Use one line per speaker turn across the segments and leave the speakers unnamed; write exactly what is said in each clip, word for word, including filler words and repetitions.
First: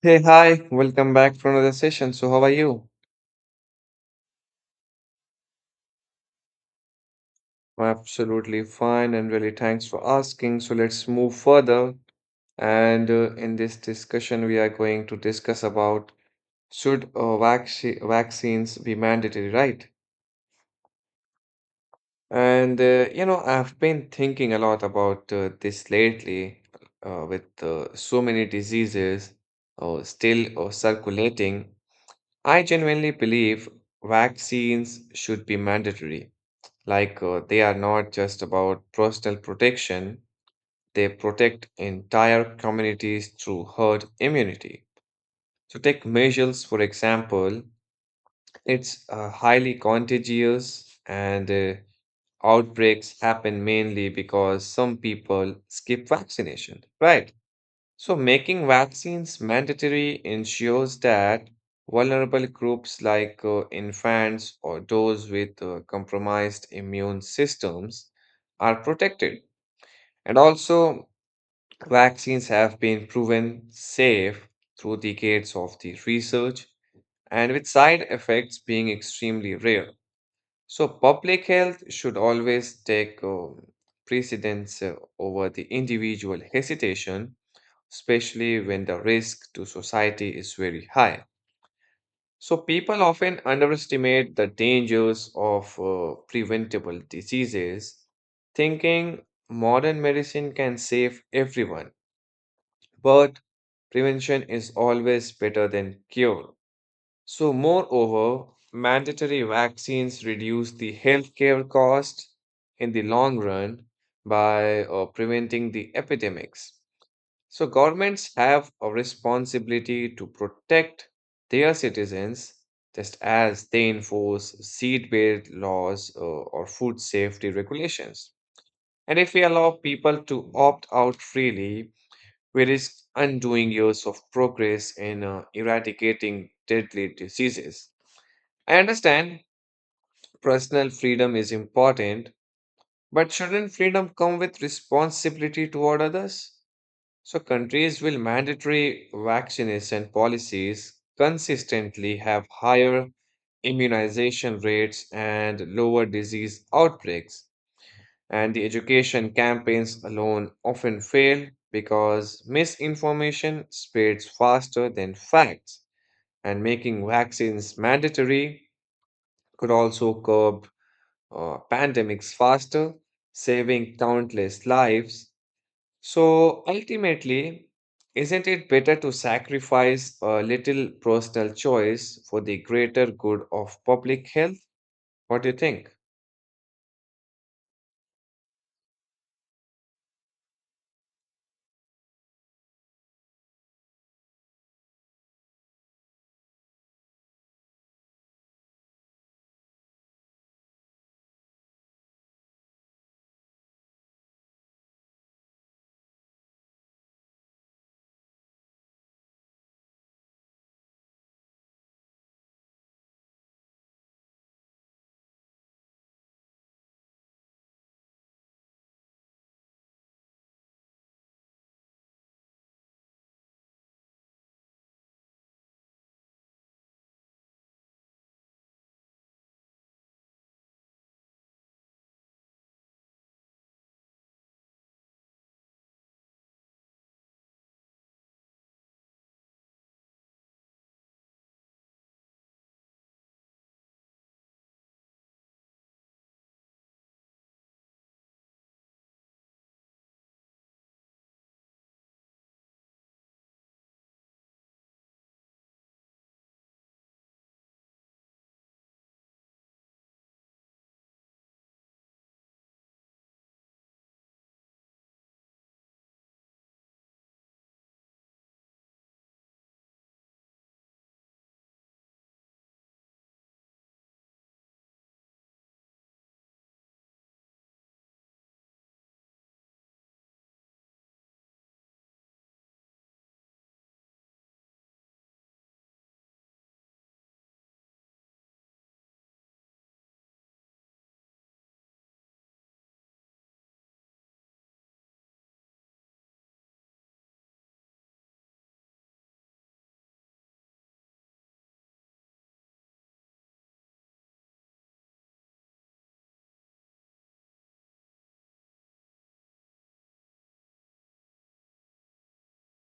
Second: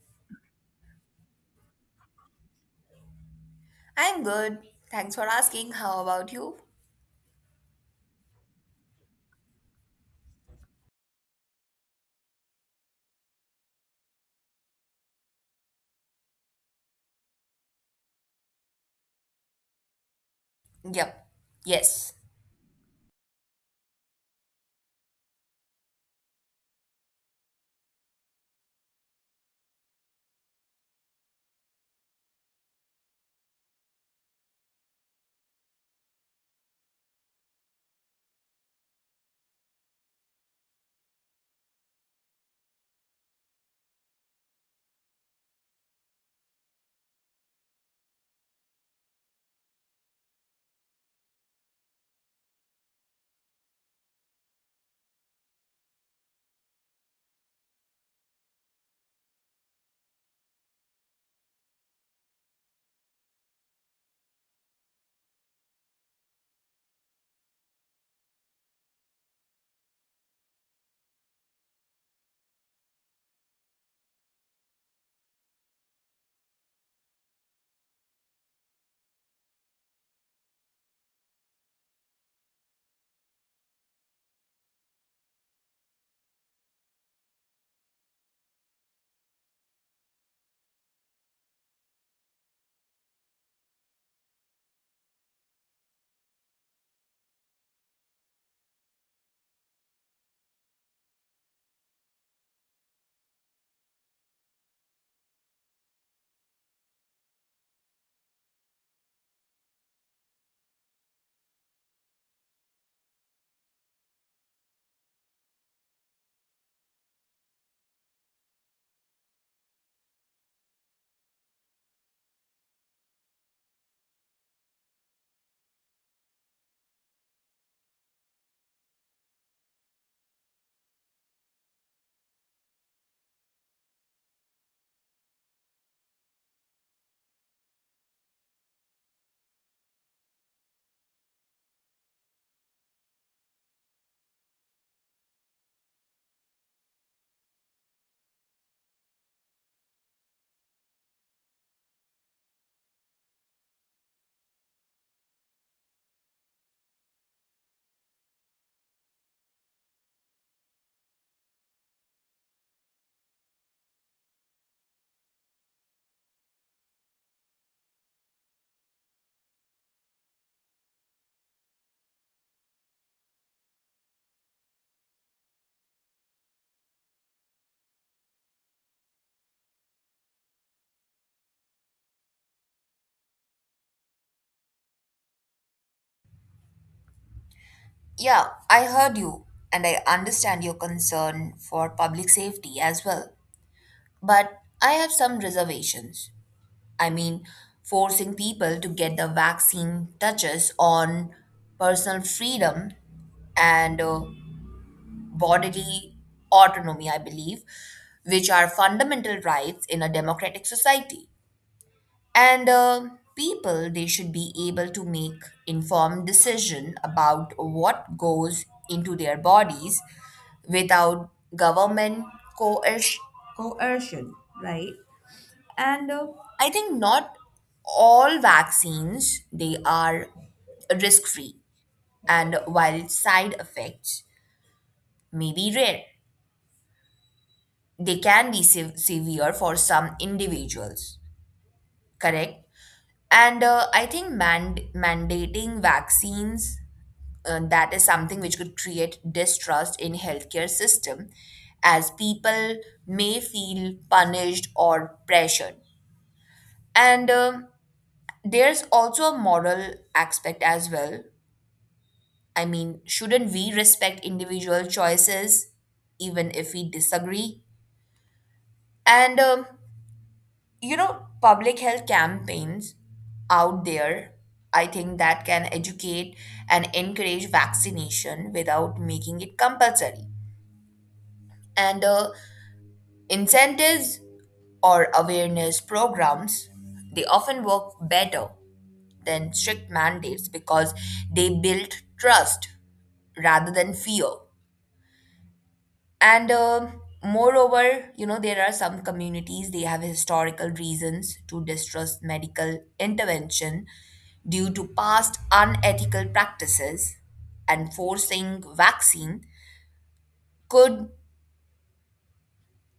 Hey, hi, welcome back for another session. So, how are you?
I'm good. Thanks for asking. How about you?
I'm absolutely fine and really thanks for asking. So, let's move further. And uh, in this discussion, we are going to discuss about should uh, vac- vaccines be mandatory, right?
Yep. Yes.
And uh, you know, I've been thinking a lot about uh, this lately uh, with uh, so many diseases uh, still uh, circulating. I genuinely believe vaccines should be mandatory. Like uh, they are not just about personal protection, they protect entire communities through herd immunity. So take measles, for example, it's uh, highly contagious and uh, outbreaks happen mainly because some people skip vaccination, right? So, making vaccines mandatory ensures that vulnerable groups like uh, infants or those with uh, compromised immune systems are protected. And also, vaccines have been proven safe through decades of the research and with side effects being extremely rare. So, public health should always take um, precedence uh, over the individual hesitation, especially when the risk to society is very high. So, people often underestimate the dangers of uh, preventable diseases, thinking modern medicine can save everyone, but prevention is always better than cure. So, moreover, mandatory vaccines reduce the healthcare cost in the long run by uh, preventing the epidemics. So governments have a responsibility to protect their citizens just as they enforce seatbelt laws uh, or food safety regulations. And if we allow people to opt out freely, we risk undoing years of progress in uh, eradicating deadly diseases. I understand personal freedom is important, but shouldn't freedom come with responsibility toward others? So countries with mandatory vaccination policies consistently have higher immunization rates and lower disease outbreaks. And the education campaigns alone often fail because misinformation spreads faster than facts. And making vaccines mandatory could also curb uh, pandemics faster, saving countless lives. So ultimately, isn't it better to sacrifice a little personal choice for the greater good of public health? What do you think?
Yeah, I heard you and I understand your concern for public safety as well. But I have some reservations. I mean, forcing people to get the vaccine touches on personal freedom and uh, bodily autonomy, I believe, which are fundamental rights in a democratic society. and uh, people they should be able to make informed decision about what goes into their bodies without government coerc- coercion, right? And uh, I think not all vaccines they are risk free, and while side effects may be rare, they can be sev- severe for some individuals, correct. And uh, I think mand- mandating vaccines, uh, that is something which could create distrust in healthcare system as people may feel punished or pressured. And um there's also a moral aspect as well. I mean, shouldn't we respect individual choices even if we disagree? And um you know public health campaigns out there, I think that can educate and encourage vaccination without making it compulsory. And uh, incentives or awareness programs, they often work better than strict mandates because they build trust rather than fear. And uh, moreover, you know, there are some communities, they have historical reasons to distrust medical intervention due to past unethical practices, and forcing vaccine could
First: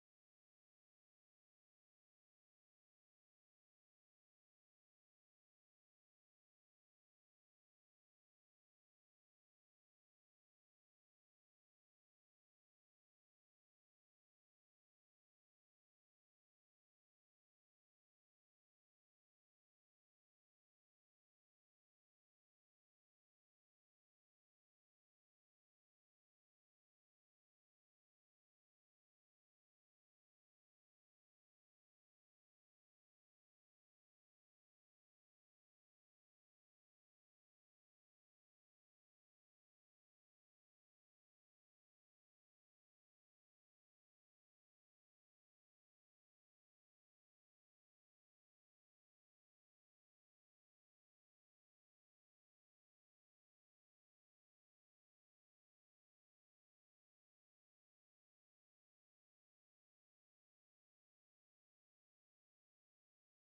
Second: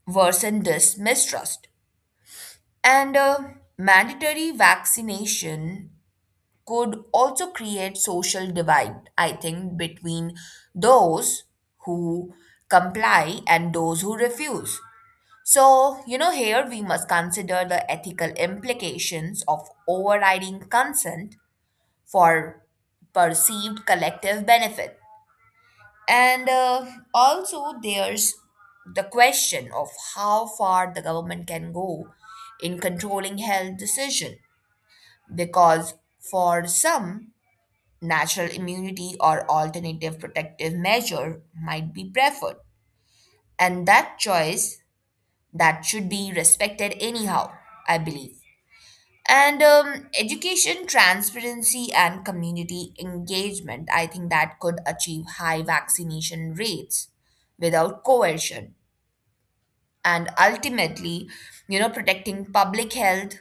worsen this mistrust. And uh, mandatory vaccination could also create social divide, I think, between those who comply and those who refuse. So, you know, here we must consider the ethical implications of overriding consent for perceived collective benefit. And uh, also, there's the question of how far the government can go in controlling health decision, because for some natural immunity or alternative protective measure might be preferred, and that choice, that should be respected anyhow, I believe. And um, education, transparency, and community engagement, I think that could achieve high vaccination rates without coercion. And ultimately, you know, protecting public health,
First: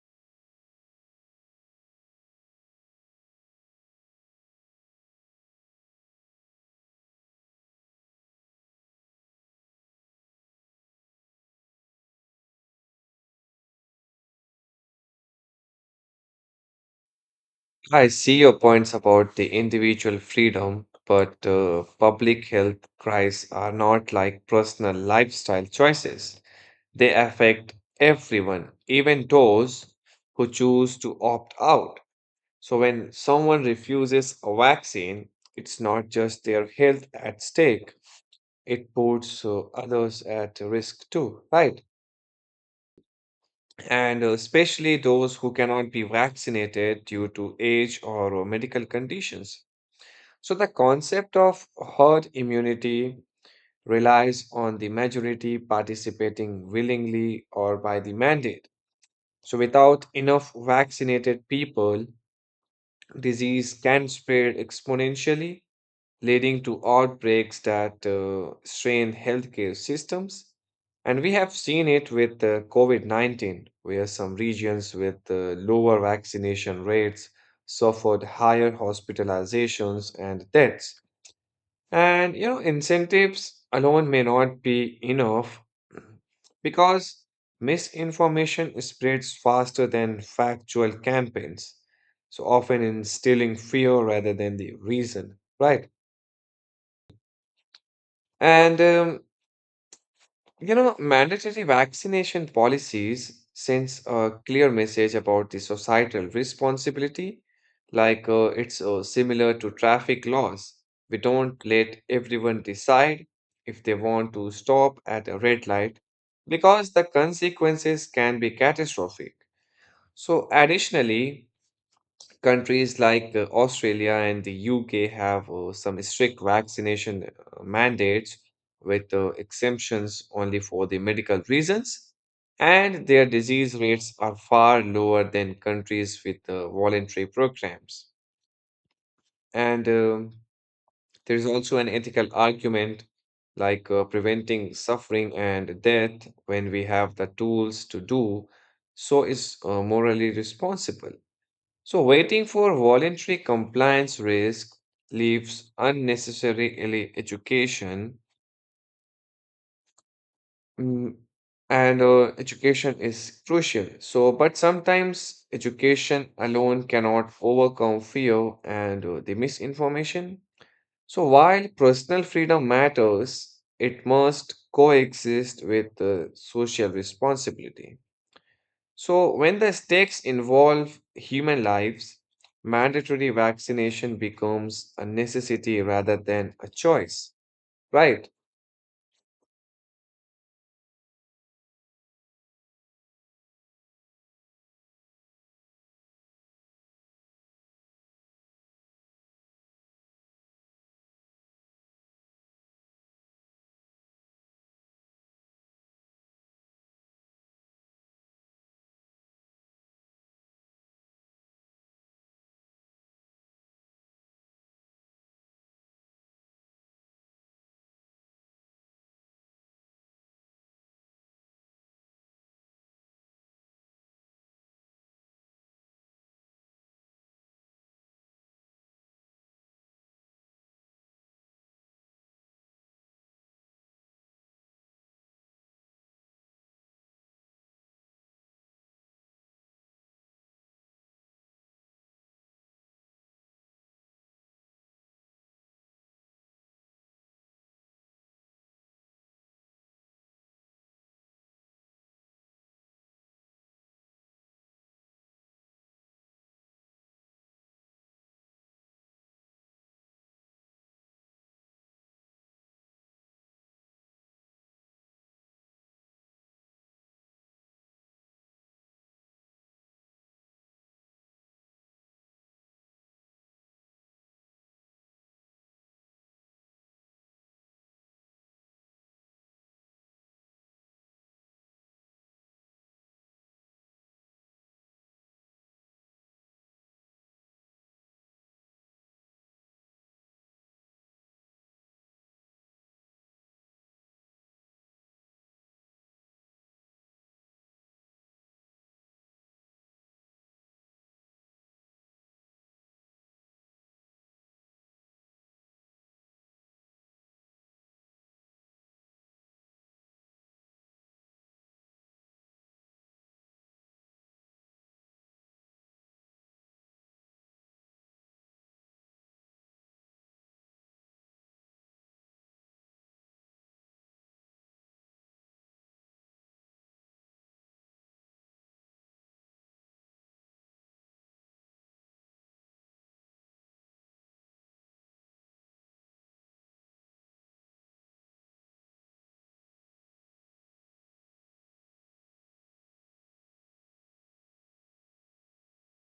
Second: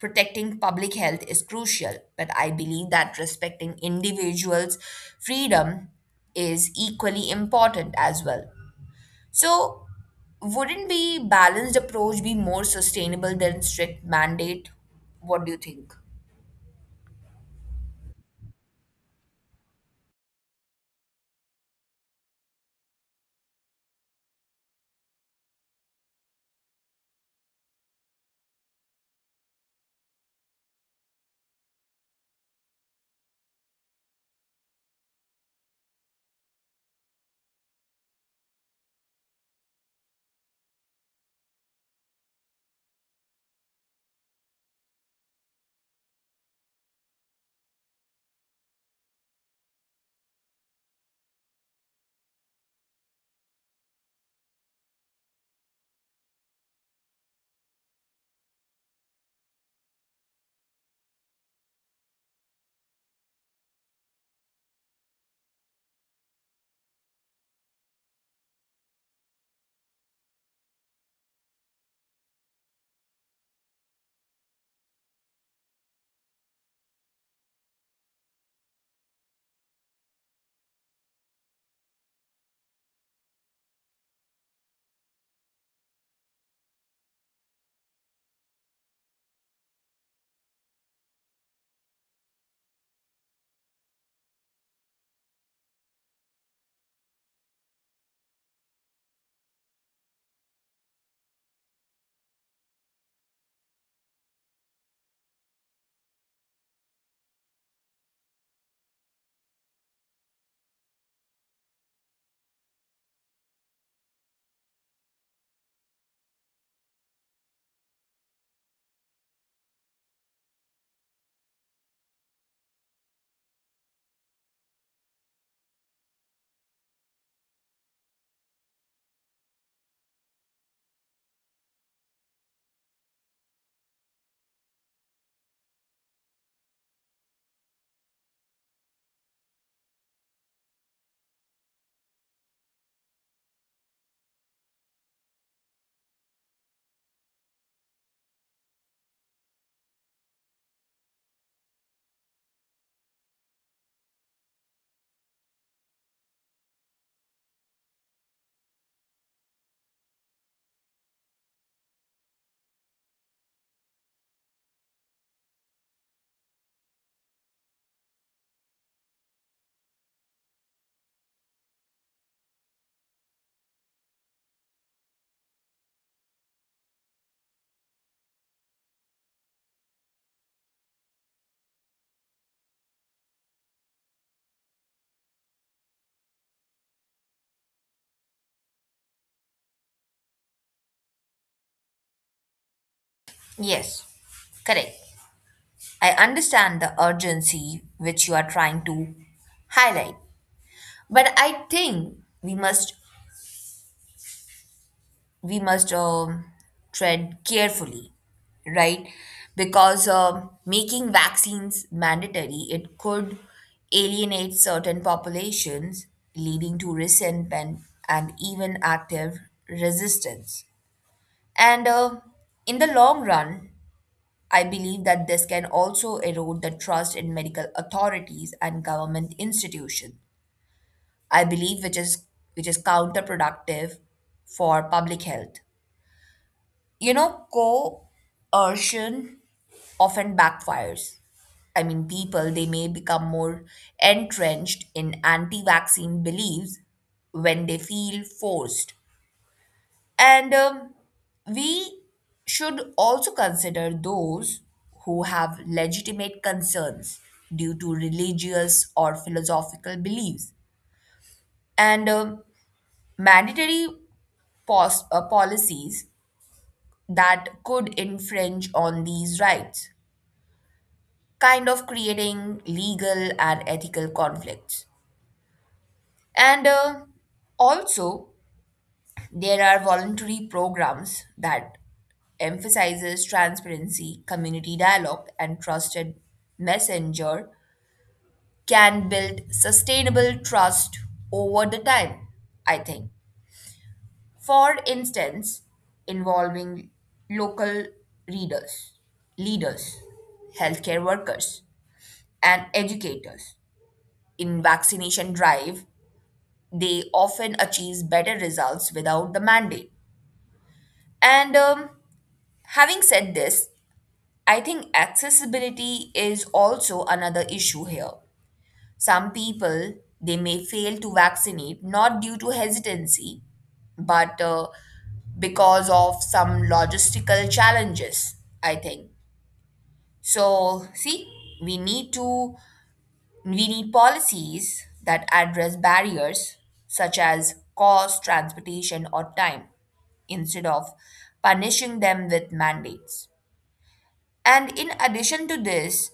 protecting public health is crucial. But I believe that respecting individuals' freedom is equally important as well. So, wouldn't be balanced approach be more sustainable than strict mandate? What do you think?
I see your points about the individual freedom, but uh, public health cries are not like personal lifestyle choices. They affect everyone, even those who choose to opt out. So when someone refuses a vaccine, it's not just their health at stake, it puts uh, others at risk too, right? And uh, especially those who cannot be vaccinated due to age or uh, medical conditions. So, the concept of herd immunity relies on the majority participating willingly or by the mandate. So, without enough vaccinated people, disease can spread exponentially, leading to outbreaks that uh, strain healthcare systems. And we have seen it with uh, COVID nineteen, where some regions with uh, lower vaccination rates suffered higher hospitalizations and deaths. And, you know, incentives alone may not be enough because misinformation spreads faster than factual campaigns, so often instilling fear rather than the reason, right? And, um, you know, mandatory vaccination policies sends a clear message about the societal responsibility. Like uh, it's uh, similar to traffic laws. We don't let everyone decide if they want to stop at a red light because the consequences can be catastrophic. So, additionally, countries like uh, Australia and the U K have uh, some strict vaccination uh, mandates with uh, exemptions only for the medical reasons, and their disease rates are far lower than countries with uh, voluntary programs. And um, there is also an ethical argument like uh, preventing suffering and death when we have the tools to do so is uh, morally responsible. So waiting for voluntary compliance risk leaves unnecessary ele- education, mm, and uh, education is crucial. So, but sometimes education alone cannot overcome fear and uh, the misinformation. So, while personal freedom matters, it must coexist with uh, social responsibility. So, when the stakes involve human lives, mandatory vaccination becomes a necessity rather than a choice, right?
Yes, correct. I understand the urgency which you are trying to highlight, but I think we must we must um, tread carefully, right? Because um making vaccines mandatory it could alienate certain populations, leading to resentment and even active resistance. And uh, in the long run, I believe that this can also erode the trust in medical authorities and government institutions. I believe which is which is counterproductive for public health. You know, coercion often backfires. I mean, people they may become more entrenched in anti-vaccine beliefs when they feel forced, and um, we should also consider those who have legitimate concerns due to religious or philosophical beliefs. And um, mandatory pos- uh, policies that could infringe on these rights, kind of creating legal and ethical conflicts. And uh, also, there are voluntary programs that emphasizes transparency, community dialogue, and trusted messenger can build sustainable trust over the time, I think. For instance, involving local readers, leaders, healthcare workers, and educators. In vaccination drive, they often achieve better results without the mandate. And um, having said this, I think accessibility is also another issue here. Some people they may fail to vaccinate not due to hesitancy, but uh, because of some logistical challenges. I think so. See, we need to we need policies that address barriers such as cost, transportation, or time instead of punishing them with mandates. And in addition to this,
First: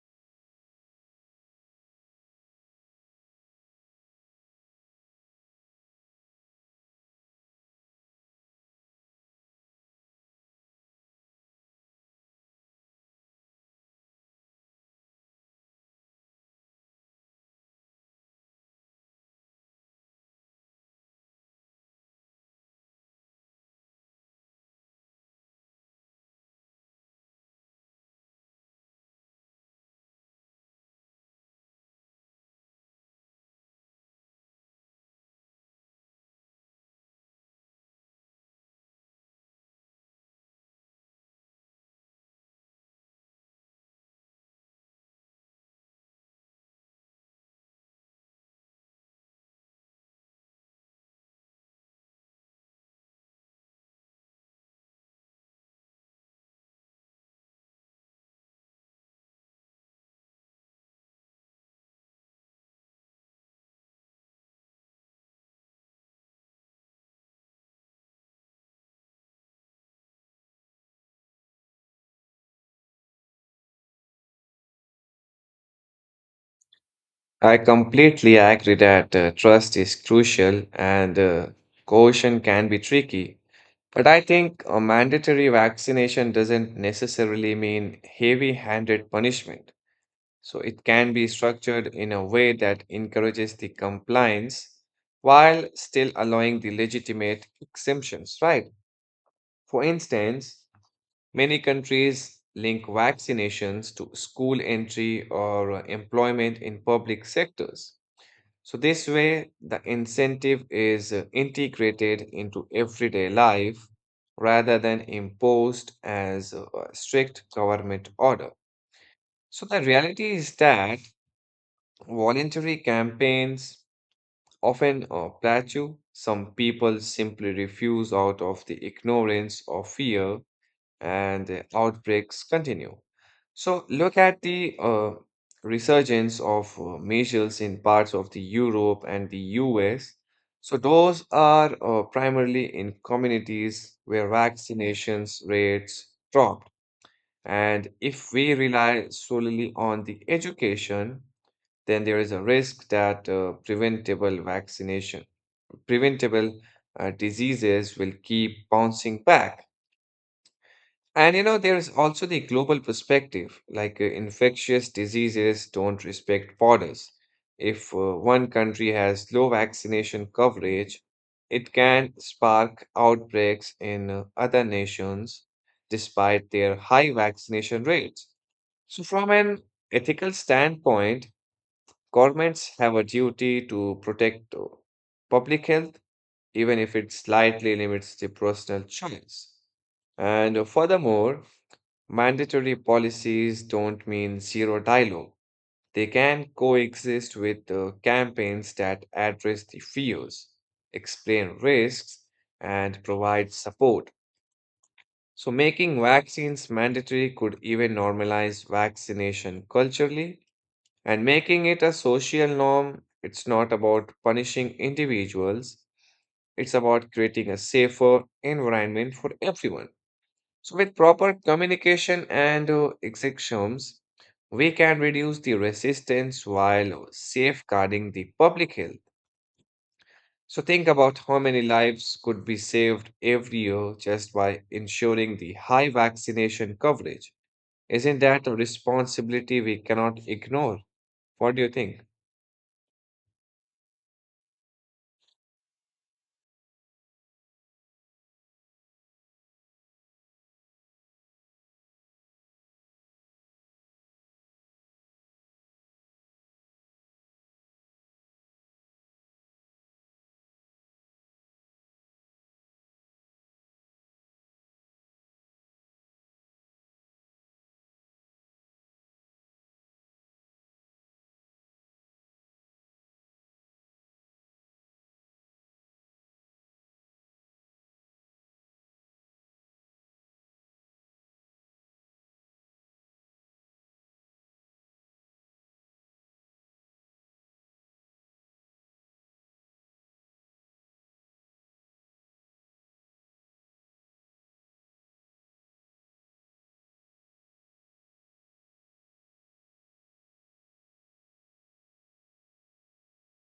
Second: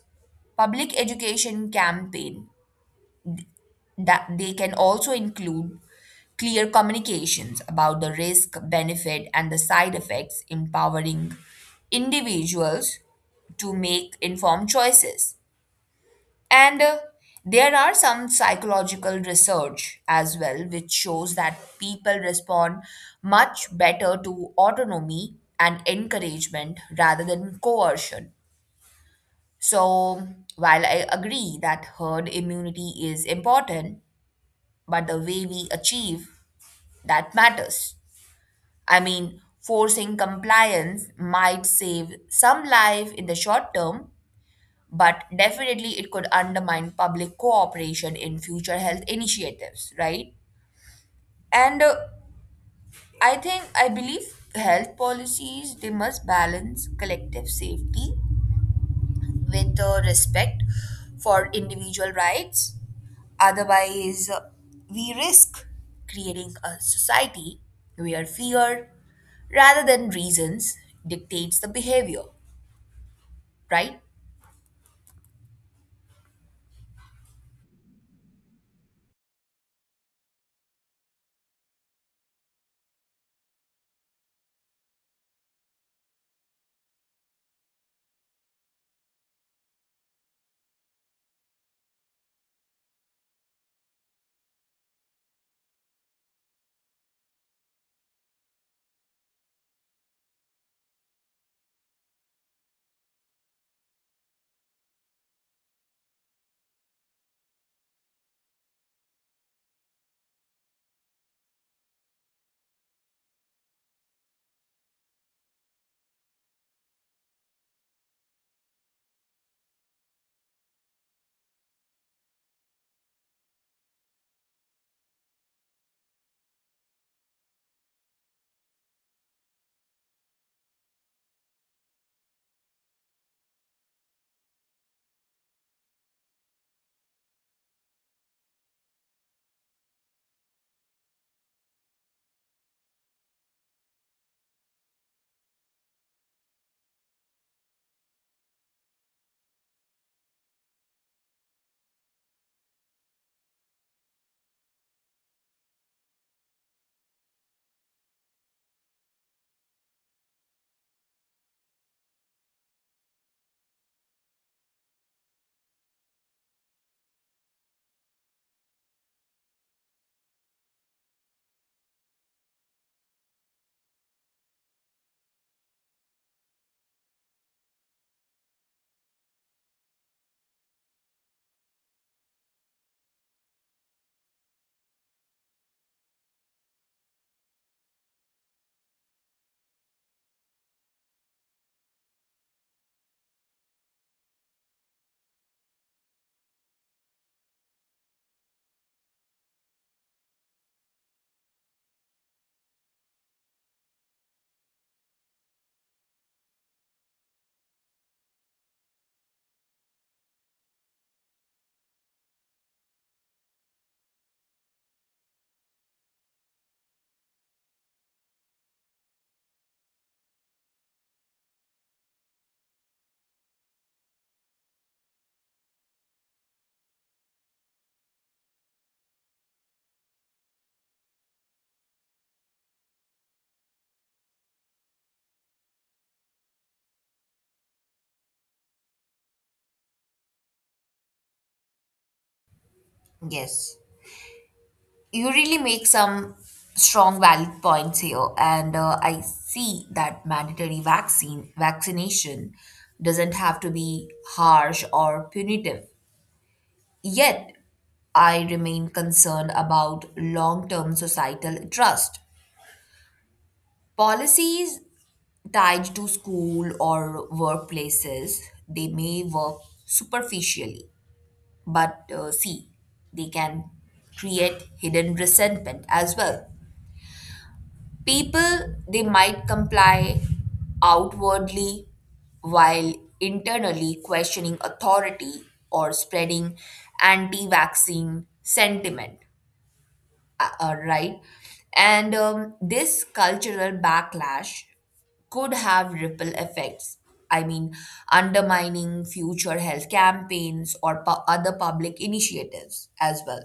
public education campaign, that they can also include clear communications about the risk, benefit, and the side effects, empowering individuals to make informed choices. And uh, there are some psychological research as well, which shows that people respond much better to autonomy and encouragement rather than coercion. So, while I agree that herd immunity is important, but the way we achieve that matters. I mean, forcing compliance might save some life in the short term, but definitely it could undermine public cooperation in future health initiatives, right? And uh, I think I believe health policies they must balance collective safety with uh, respect for individual rights. Otherwise, uh, we risk creating a society where fear rather than reasons dictates the behavior, right?
I completely agree that uh, trust is crucial and uh, coercion can be tricky. But I think a mandatory vaccination doesn't necessarily mean heavy-handed punishment. So it can be structured in a way that encourages the compliance while still allowing the legitimate exemptions, right? For instance, many countries link vaccinations to school entry or employment in public sectors. So this way, the incentive is uh, integrated into everyday life rather than imposed as a strict government order. So the reality is that voluntary campaigns often uh, plateau. Some people simply refuse out of the ignorance or fear, and the outbreaks continue. So, look at the uh, resurgence of uh, measles in parts of the Europe and the U S. So, those are uh, primarily in communities where vaccinations rates dropped. And if we rely solely on the education, then there is a risk that uh, preventable vaccination, preventable uh, diseases will keep bouncing back. And you know, there is also the global perspective, like uh, infectious diseases don't respect borders. If uh, one country has low vaccination coverage, it can spark outbreaks in uh, other nations despite their high vaccination rates. So, from an ethical standpoint, governments have a duty to protect uh, public health, even if it slightly limits the personal choice. And uh, furthermore, mandatory policies don't mean zero dialogue. They can coexist with uh, campaigns that address the fears, explain risks, and provide support. So, making vaccines mandatory could even normalize vaccination culturally and making it a social norm. It's not about punishing individuals, it's about creating a safer environment for everyone. So, with proper communication and uh, exceptions, we can reduce the resistance while safeguarding the public health. So, think about how many lives could be saved every year just by ensuring the high vaccination coverage. Isn't that a responsibility we cannot ignore? What do you think?
Yes. You really make some strong valid points here, and uh, I see that mandatory vaccine vaccination doesn't have to be harsh or punitive. Yet, I remain concerned about long term societal trust. Policies tied to school or workplaces, they may work superficially, but uh, see, they can create hidden resentment as well. People, they might comply outwardly while internally questioning authority or spreading anti vaccine sentiment, uh, uh, right? And um, this cultural backlash could have ripple effects. I mean, undermining future health campaigns or pu- other public initiatives as well.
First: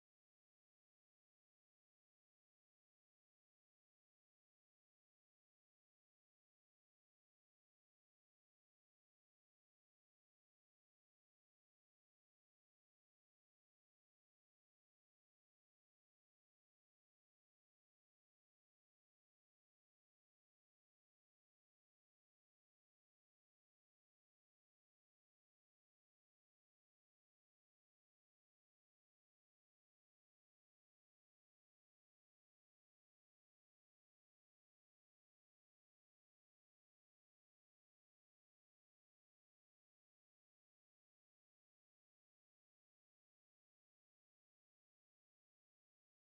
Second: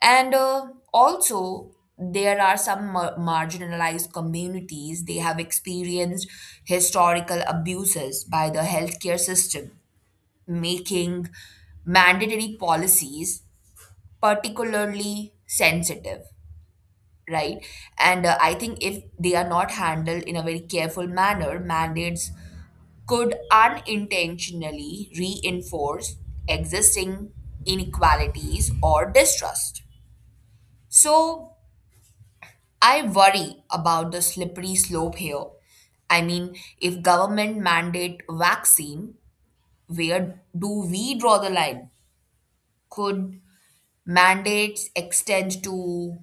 And uh, also, there are some mar- marginalized communities, they have experienced historical abuses by the healthcare system, making mandatory policies particularly sensitive, right? And uh, I think if they are not handled in a very careful manner, mandates could unintentionally reinforce existing inequalities or distrust. So I worry about the slippery slope here. I mean, if government mandate vaccine, where do we draw the line? Could mandates extend to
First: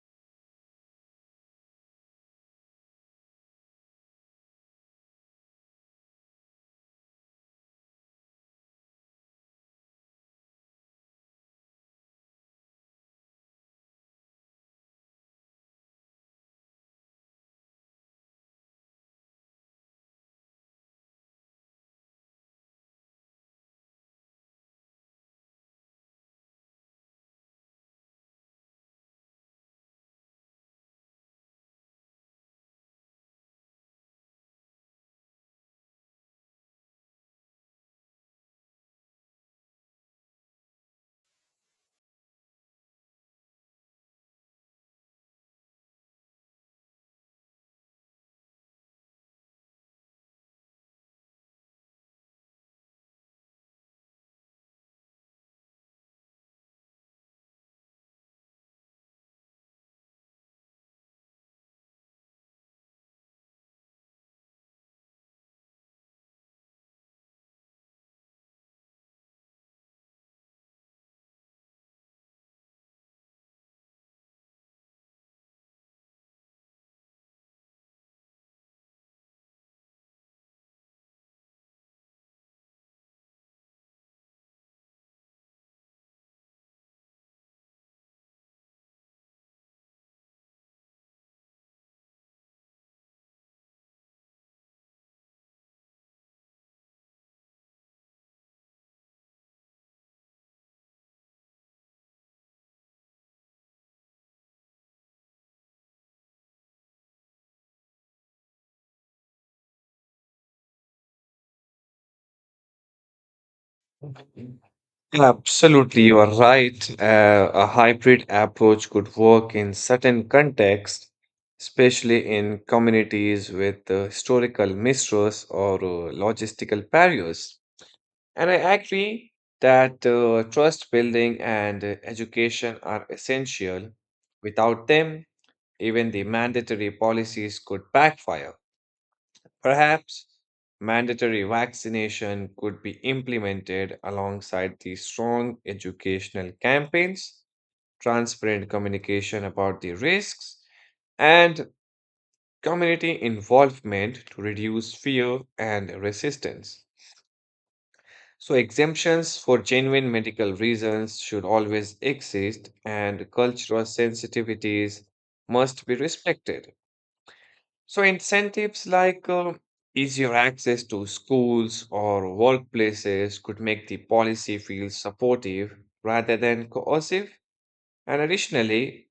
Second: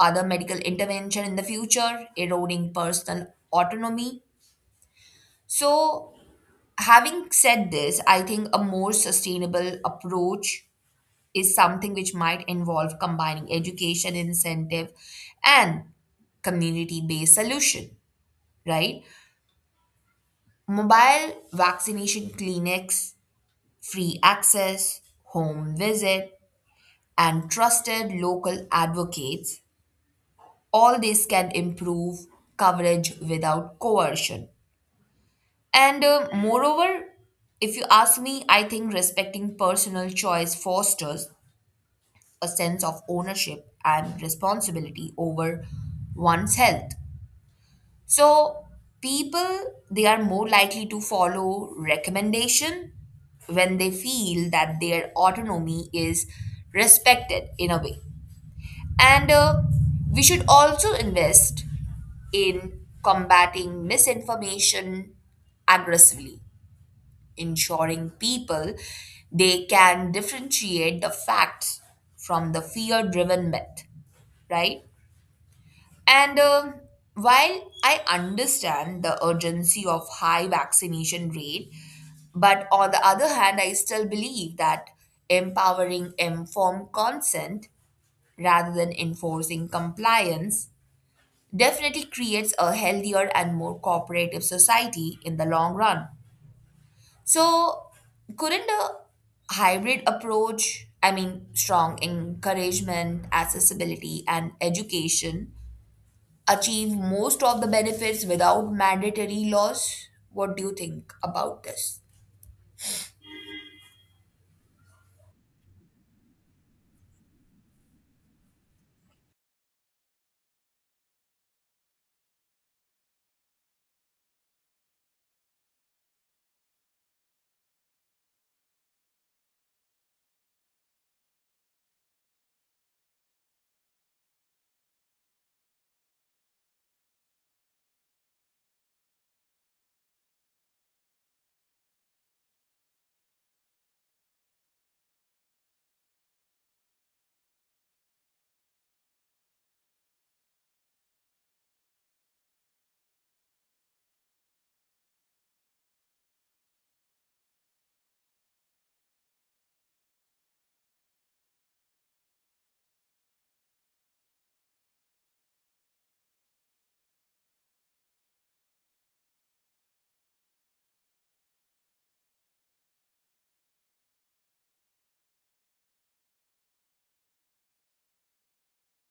other medical intervention in the future, eroding personal autonomy? So, having said this, I think a more sustainable approach is something which might involve combining education incentive and community based solution, right? Mobile vaccination clinics, free access, home visit, and trusted local advocates, all this can improve coverage without coercion. And uh, moreover, if you ask me, I think respecting personal choice fosters a sense of ownership and responsibility over one's health. So people they are more likely to follow recommendation when they feel that their autonomy is respected in a way. And uh, we should also invest in combating misinformation aggressively, ensuring people they can differentiate the facts from the fear driven myth, right? And um while I understand the urgency of high vaccination rate, but on the other hand I still believe that empowering informed consent rather than enforcing compliance definitely creates a healthier and more cooperative society in the long run. So, couldn't a hybrid approach, I mean, strong encouragement, accessibility, and education, achieve most of the benefits without mandatory laws? What do you think about this?
Absolutely, you are right. Uh, a hybrid approach could work in certain contexts, especially in communities with uh, historical mistrust or uh, logistical barriers. And I agree that uh, trust building and uh, education are essential. Without them, even the mandatory policies could backfire. Perhaps mandatory vaccination could be implemented alongside the strong educational campaigns, transparent communication about the risks, and community involvement to reduce fear and resistance. So, exemptions for genuine medical reasons should always exist, and cultural sensitivities must be respected. So incentives like uh, easier access to schools or workplaces could make the policy feel supportive rather than coercive. And additionally,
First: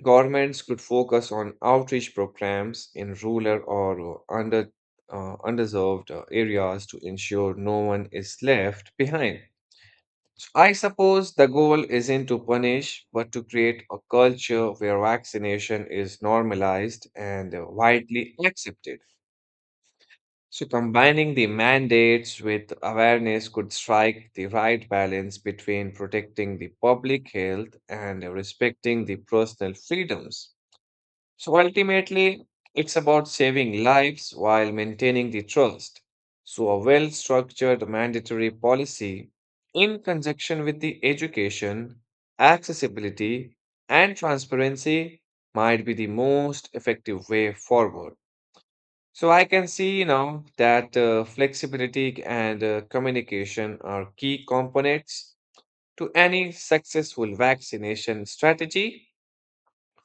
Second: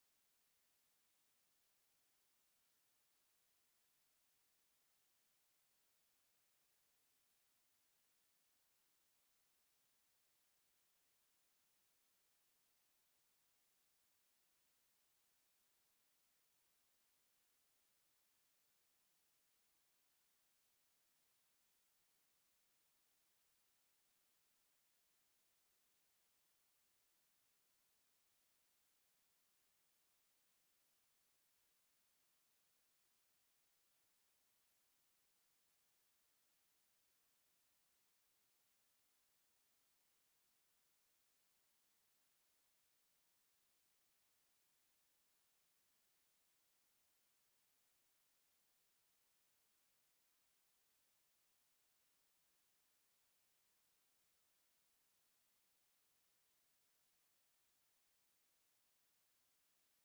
governments could focus on outreach programs in rural or uh, under uh, underserved uh, areas to ensure no one is left behind. So I suppose the goal isn't to punish, but to create a culture where vaccination is normalized and uh, widely accepted. So, combining the mandates with awareness could strike the right balance between protecting the public health and respecting the personal freedoms. So, ultimately, it's about saving lives while maintaining the trust. So, a well structured mandatory policy in conjunction with the education, accessibility, and transparency might be the most effective way forward. So I can see, you know, that uh, flexibility and uh, communication are key components to any successful vaccination strategy.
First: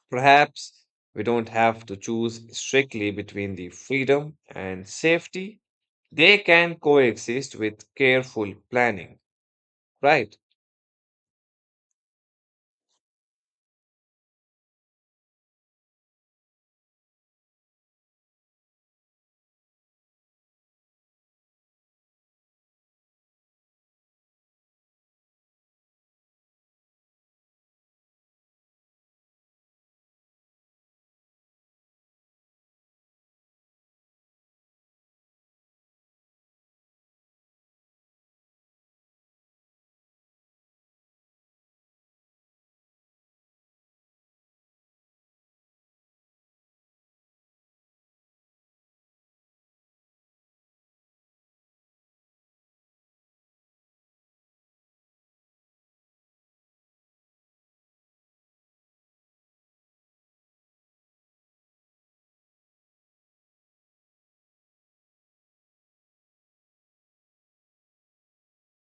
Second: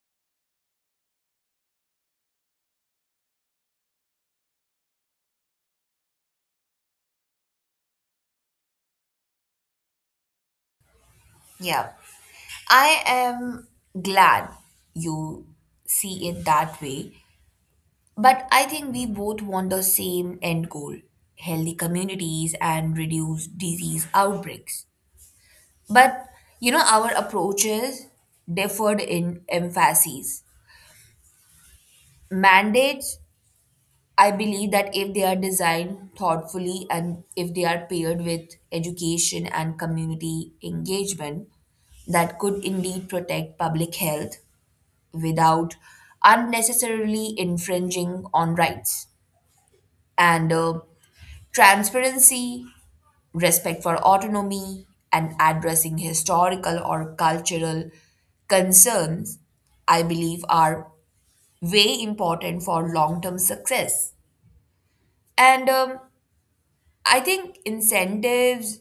Perhaps we don't have to choose strictly between the freedom and safety. They can coexist with careful planning, right?
Yeah, I am glad you see it that way. But I think we both want the same end goal, healthy communities and reduce disease outbreaks. But you know, our approaches differed in emphases. Mandates, I believe that if they are designed thoughtfully and if they are paired with education and community engagement, that could indeed protect public health without unnecessarily infringing on rights. And uh, transparency, respect for autonomy, and addressing historical or cultural concerns, I believe, are way important for long term success. And um, I think incentives,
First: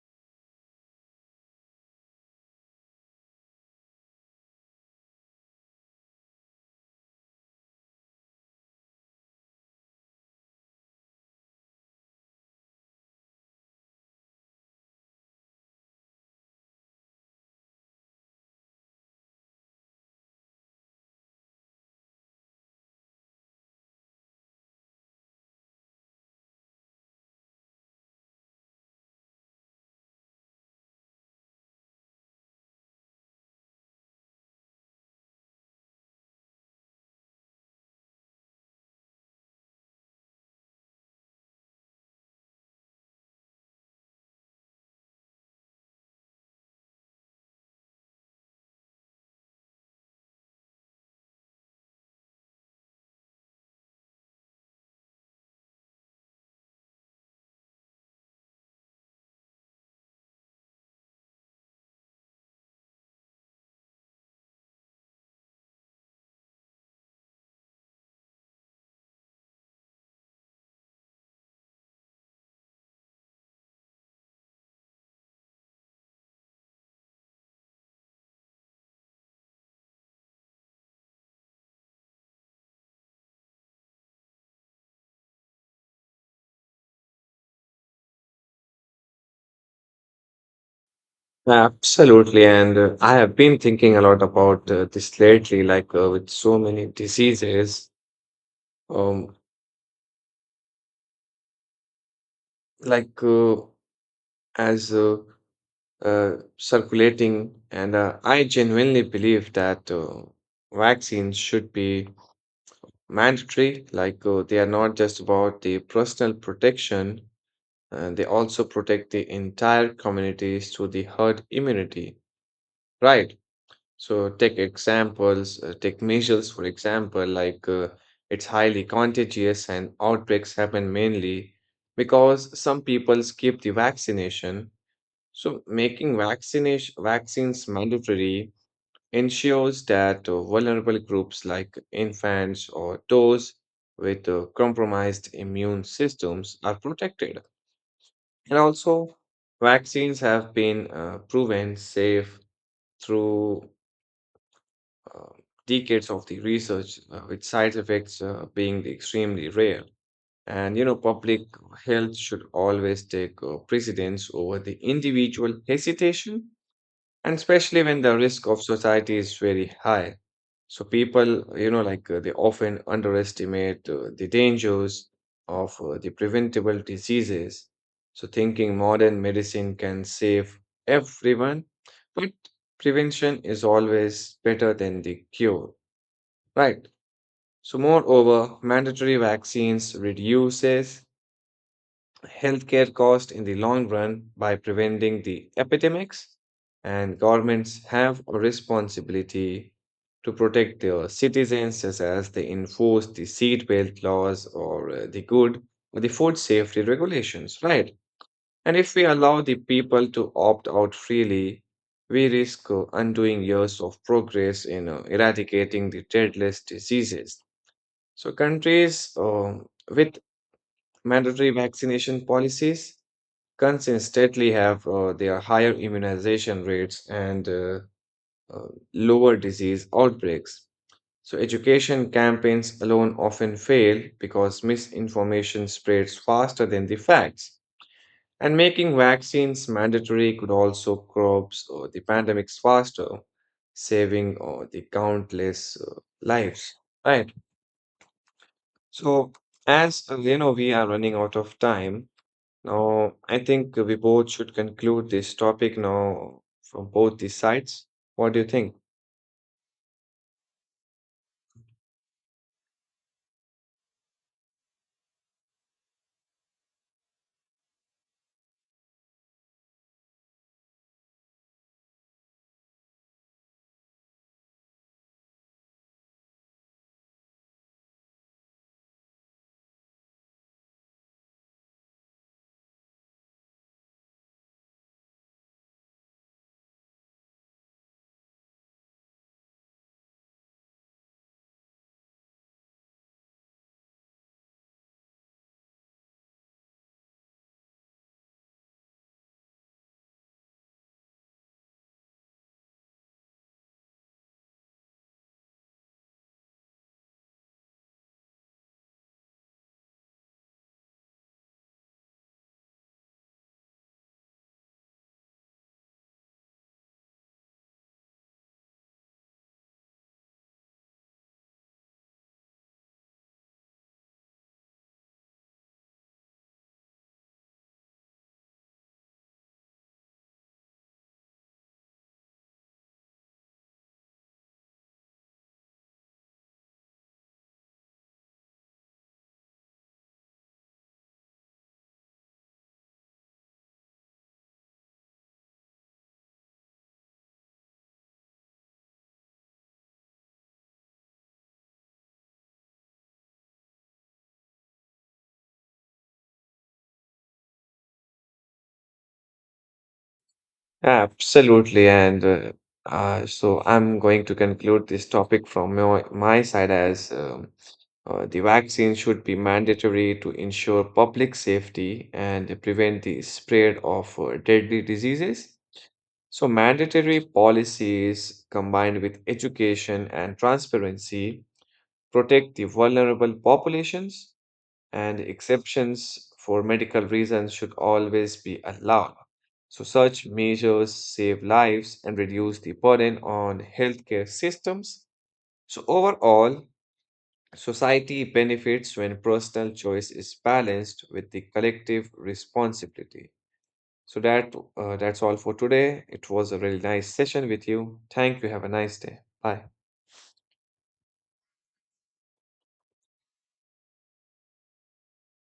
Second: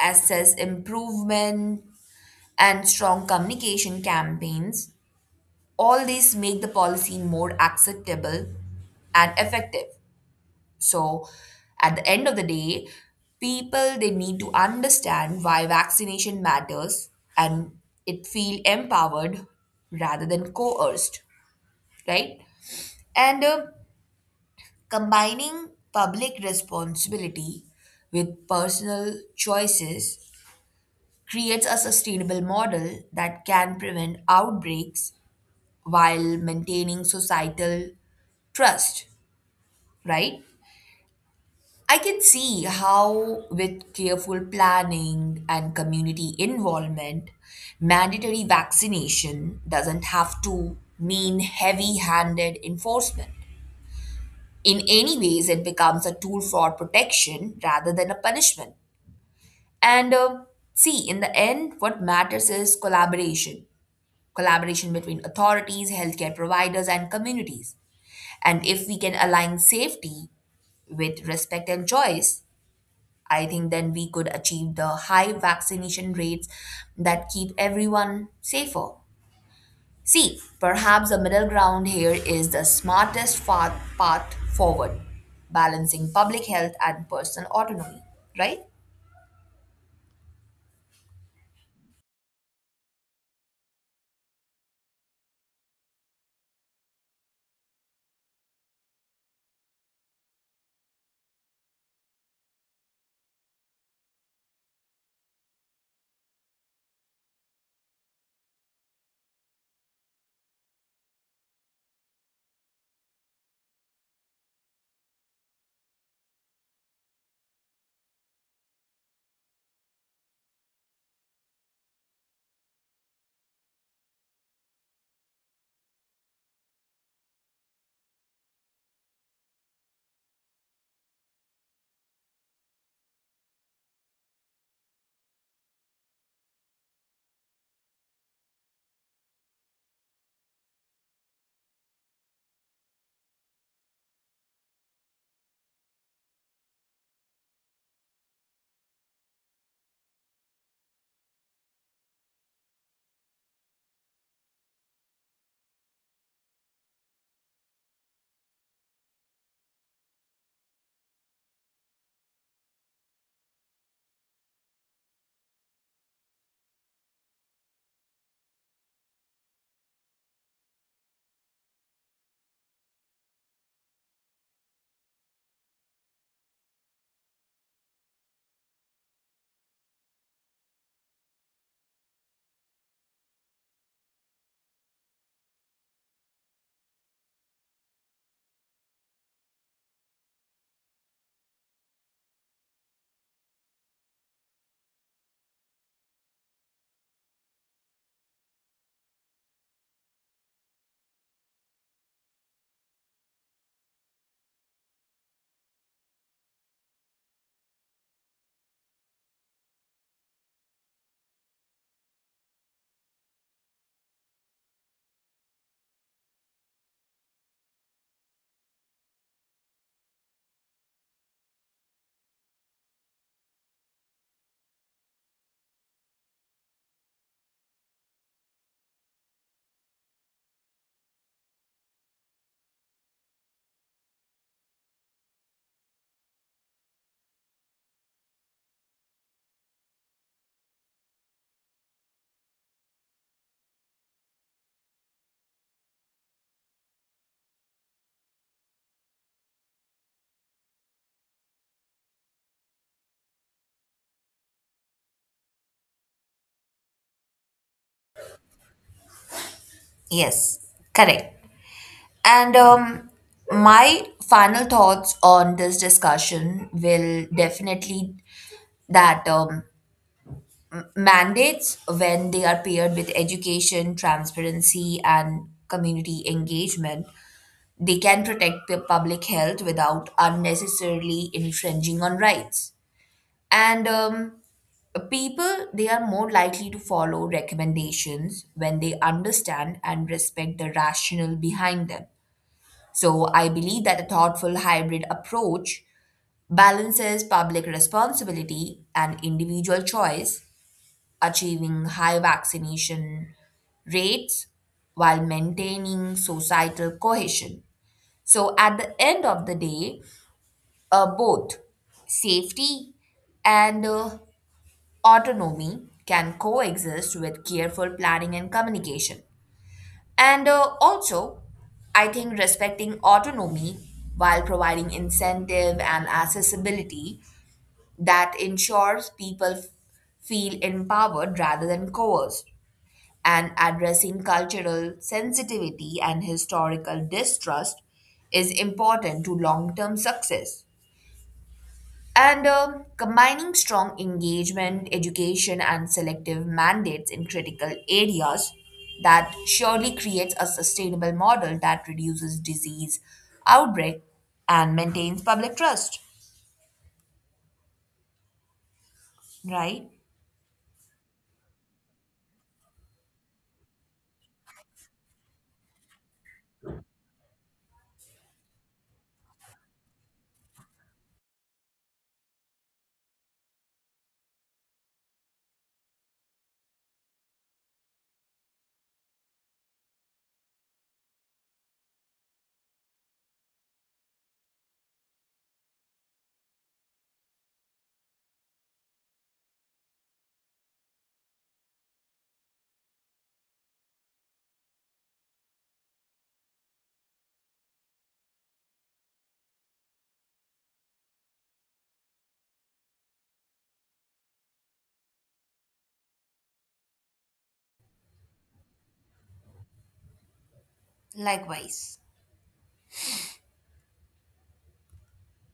assess improvement, and strong communication campaigns, all these make the policy more acceptable and effective. So, at the end of the day, people they need to understand why vaccination matters and it feel empowered rather than coerced, right? And uh, combining public responsibility with personal choices creates a sustainable model that can prevent outbreaks while maintaining societal trust, right? I can see how, with careful planning and community involvement, mandatory vaccination doesn't have to mean heavy handed enforcement. In any ways, it becomes a tool for protection rather than a punishment. And uh, see, in the end, what matters is collaboration collaboration between authorities, healthcare providers, and communities. And if we can align safety with respect and choice, I think then we could achieve the high vaccination rates that keep everyone safer. See, perhaps the middle ground here is the smartest fa- path forward, balancing public health and personal autonomy, right?
Absolutely. And uh, I have been thinking a lot about uh, this lately, like uh, with so many diseases, um, like uh, as uh, uh, circulating. And uh, I genuinely believe that uh, vaccines should be mandatory. Like uh, they are not just about the personal protection, uh, they also protect the entire communities through the herd immunity, right? So take examples, uh, take measures, for example, like uh, it's highly contagious and outbreaks happen mainly because some people skip the vaccination. So making vaccination vaccines mandatory ensures that uh, vulnerable groups like infants or those with uh, compromised immune systems are protected. And also, vaccines have been uh, proven safe through uh, decades of the research, uh, with side effects uh, being extremely rare. And you know, public health should always take uh, precedence over the individual hesitation, and especially when the risk of society is very high. So people, you know, like uh, they often underestimate uh, the dangers of uh, the preventable diseases. So thinking modern medicine can save everyone, but prevention is always better than the cure, right? So moreover, mandatory vaccines reduces healthcare cost in the long run by preventing the epidemics, and governments have a responsibility to protect their citizens just as they enforce the seatbelt laws or uh, the good or the food safety regulations, right? And if we allow the people to opt out freely, we risk uh, undoing years of progress in uh, eradicating the deadliest diseases. So countries um, with mandatory vaccination policies consistently have uh, their higher immunization rates and uh, uh, lower disease outbreaks. So, education campaigns alone often fail because misinformation spreads faster than the facts. And making vaccines mandatory could also curb uh, the pandemics faster, saving uh, the countless uh, lives. Right. So, as uh, you know, we are running out of time. Now, I think we both should conclude this topic now from both these sides. What do you think?
Yes, correct. And um, my final thoughts on this discussion will definitely that um, mandates when they are paired with education, transparency, and community engagement, they can protect pu- public health without unnecessarily infringing on rights. And um, people, they are more likely to follow recommendations when they understand and respect the rationale behind them. So I believe that a thoughtful hybrid approach balances public responsibility and individual choice, achieving high vaccination rates while maintaining societal cohesion. So, at the end of the day, uh, both safety and uh, autonomy can coexist with careful planning and communication. And uh, also, I think respecting autonomy while providing incentive and accessibility that ensures people f- feel empowered rather than coerced. And addressing cultural sensitivity and historical distrust is important to long term success. And um, combining strong engagement, education, and selective mandates in critical areas that surely creates a sustainable model that reduces disease outbreak and maintains public trust, right?
Absolutely. And uh, uh, so I'm going to conclude this topic from my, my side as um, uh, the vaccine should be mandatory to ensure public safety and prevent the spread of uh, deadly diseases. So, mandatory policies combined with education and transparency protect the vulnerable populations, and exceptions for medical reasons should always be allowed. So such measures save lives and reduce the burden on healthcare systems. So overall, society benefits when personal choice is balanced with the collective responsibility. So that uh, that's all for today. It was a really nice session with you. Thank you. Have a nice day. Bye.
Likewise.